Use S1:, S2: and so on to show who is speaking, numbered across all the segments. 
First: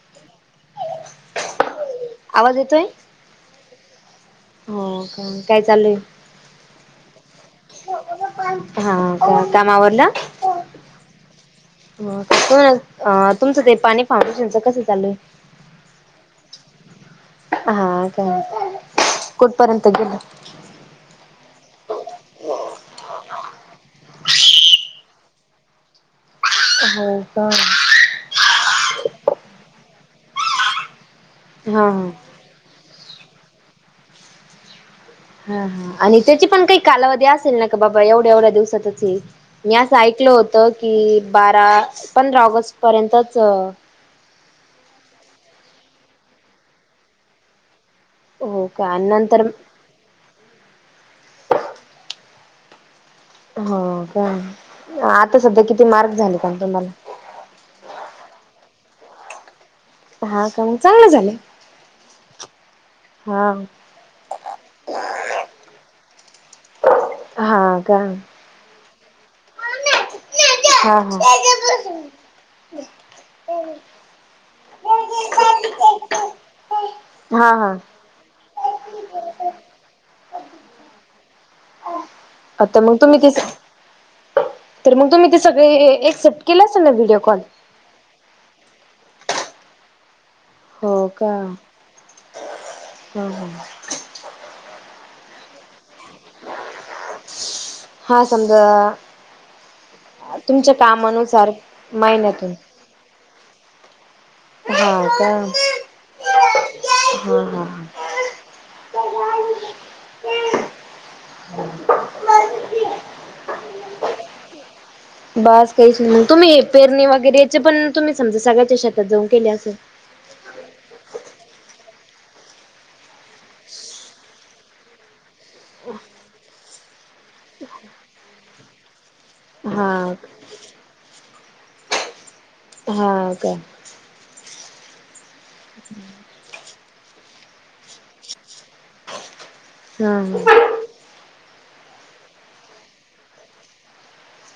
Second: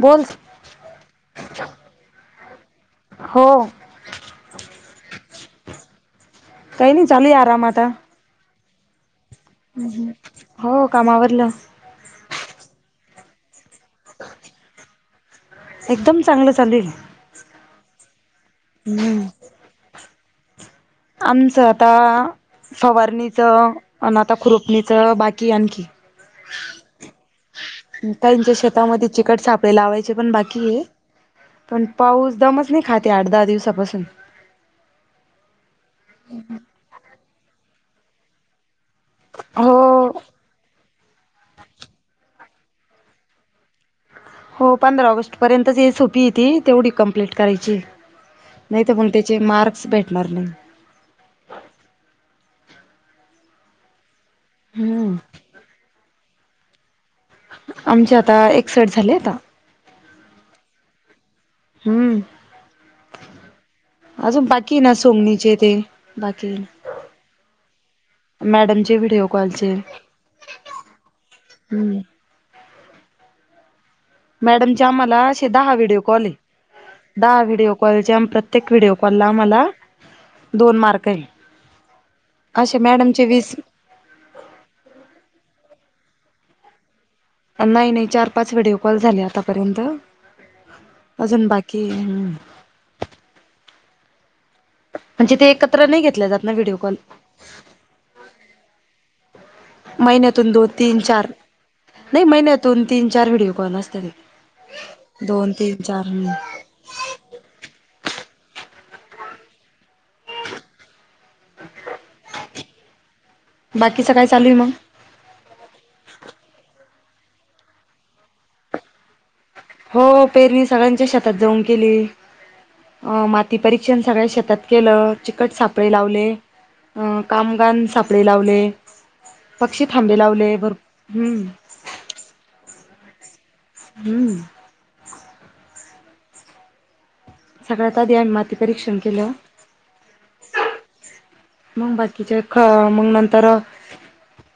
S1: बोल.
S2: आवाज येतोय.
S1: हो.
S2: हो का काय चाल आहे.
S1: काही नाही चालू आहे आराम आता
S2: हा का. काम आवरलं
S1: हो काम आवरलं
S2: [unintelligible] तुमचं ते पाणी पाहतो सिंचन कस चालू आहे.
S1: एकदम चांगलं चालू आहे.
S2: हा का.
S1: हम्म.
S2: कुठपर्यंत गेलं?
S1: आमचं आता फवारणीचं आणि आता खुरुपणीचं बाकी आणखी
S2: हो का.
S1: त्यांच्या शेतामध्ये चिकट सापळे लावायचे बाकी आहे पण
S2: हा हा
S1: पाऊस दमच नाही खात आहे आठ दहा दिवसापासून
S2: हा हा आणि त्याची पण काही कालावधी असेल ना का बाबा एवढ्या एवढ्या दिवसातच ते मी असं
S1: हो
S2: ऐकलं होत की बारा पंधरा ऑगस्ट पर्यंतच
S1: हो पंधरा ऑगस्ट पर्यंतच सोपी आहे ती तेवढी कंप्लीट करायची
S2: हो
S1: नाही तर
S2: का
S1: पण त्याचे
S2: नंतर
S1: मार्क्स भेटणार नाही.
S2: हो का,
S1: हम्म
S2: आता सध्या किती मार्क्स झाले पण तुम्हाला?
S1: आमचे आता एकसठ झाले आता.
S2: हा का मग चांगले झाले.
S1: हम्म.
S2: हा
S1: अजून बाकी ना सोगणीचे ते बाकी आहे.
S2: हा का.
S1: मॅडमचे व्हिडिओ कॉलचे
S2: हा हा.
S1: हम्म मॅडमचे आम्हाला असे दहा व्हिडिओ कॉल आहे,
S2: हा
S1: दहा
S2: हा हा
S1: व्हिडिओ कॉलचे आ प्रत्ये प्रत्येक व्हिडिओ कॉल ला आम्हाला दोन मार्क आहे. असे
S2: आता मग तुम्ही
S1: मॅडमचे
S2: ते
S1: वीस
S2: तर मग तुम्ही ते सगळे ऍक्सेप्ट केलं असेल ना व्हिडिओ कॉल.
S1: नाही नाही चार पाच व्हिडिओ कॉल झाले आतापर्यंत.
S2: हो का.
S1: अजून बाकी म्हणजे
S2: हा हा.
S1: म्हणजे ते एकत्र नाहीे घेतले जात ना व्हिडिओ कॉल.
S2: हा समजा.
S1: महिन्यातून दोन,
S2: तुमच्या
S1: तीन, चार
S2: कामानुसार
S1: नाही. महिन्यातून दोन, तीन, चार व्हिडिओ कॉल असत ते.
S2: हा का.
S1: चार न.
S2: हा हा ह.
S1: बाकीच काय चालू आहे मग?
S2: बास काहीच नाही मग, तुम्ही हे पेरणी वगैरे याचे पण तुम्ही समजा सगळ्याच्या शेतात जाऊन केले असं.
S1: हो पेरणी सगळ्यांच्या शेतात जाऊन केली. अ मातीपरीक्षण सगळ्या शेतात केलं. चिकट सापळे लावले. अं कामगान सापडे लावले. पक्षी
S2: हा
S1: थांबे लावले भर. हम्म.
S2: हा का.
S1: हम्म.
S2: हम्म.
S1: सगळ्यात आधी आम्ही माती परीक्षण केलं.
S2: हम.
S1: मग बाकीचे ख मग नंतर,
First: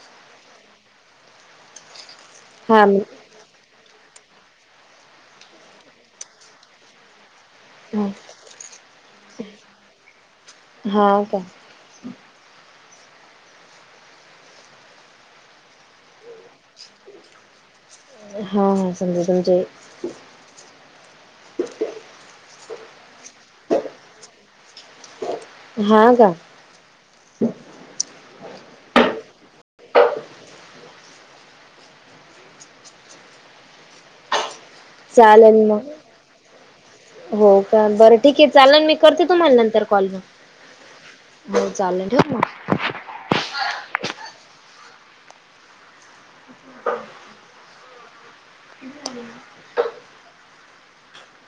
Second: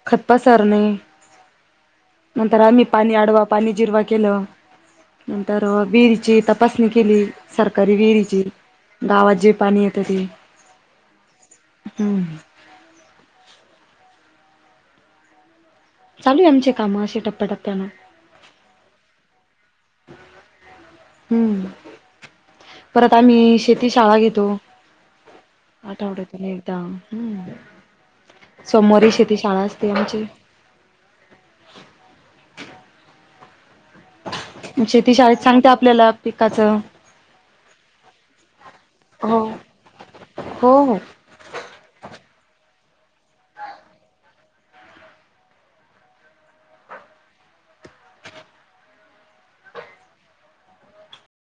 S1: खत पसरले. नंतर आम्ही
S2: हा
S1: पाणी अडवा पाणी जिरवा केलं. नंतर विहरीची तपासणी केली. सरकारी विहिरीची. गावात जे पाणी येतं ते.
S2: हाव का.
S1: हम्म. चालू आहे आमचे काम अशे टप्प्याटप्प्यानं.
S2: हा समजू जे
S1: हम्म. परत आम्ही शेती शाळा घेतो.
S2: हा का
S1: आठवड्यातून एकदा. हम्म. सोमवारी शेती शाळा असते आमची. शेती शाळेत
S2: चालेल
S1: सांगते
S2: मग
S1: आपल्याला पिकाचं
S2: हो. बरं ठीक आहे. चालेल करते
S1: हो
S2: तुम्हाला नंतर कॉल. हो. चालेल ठेऊ मग.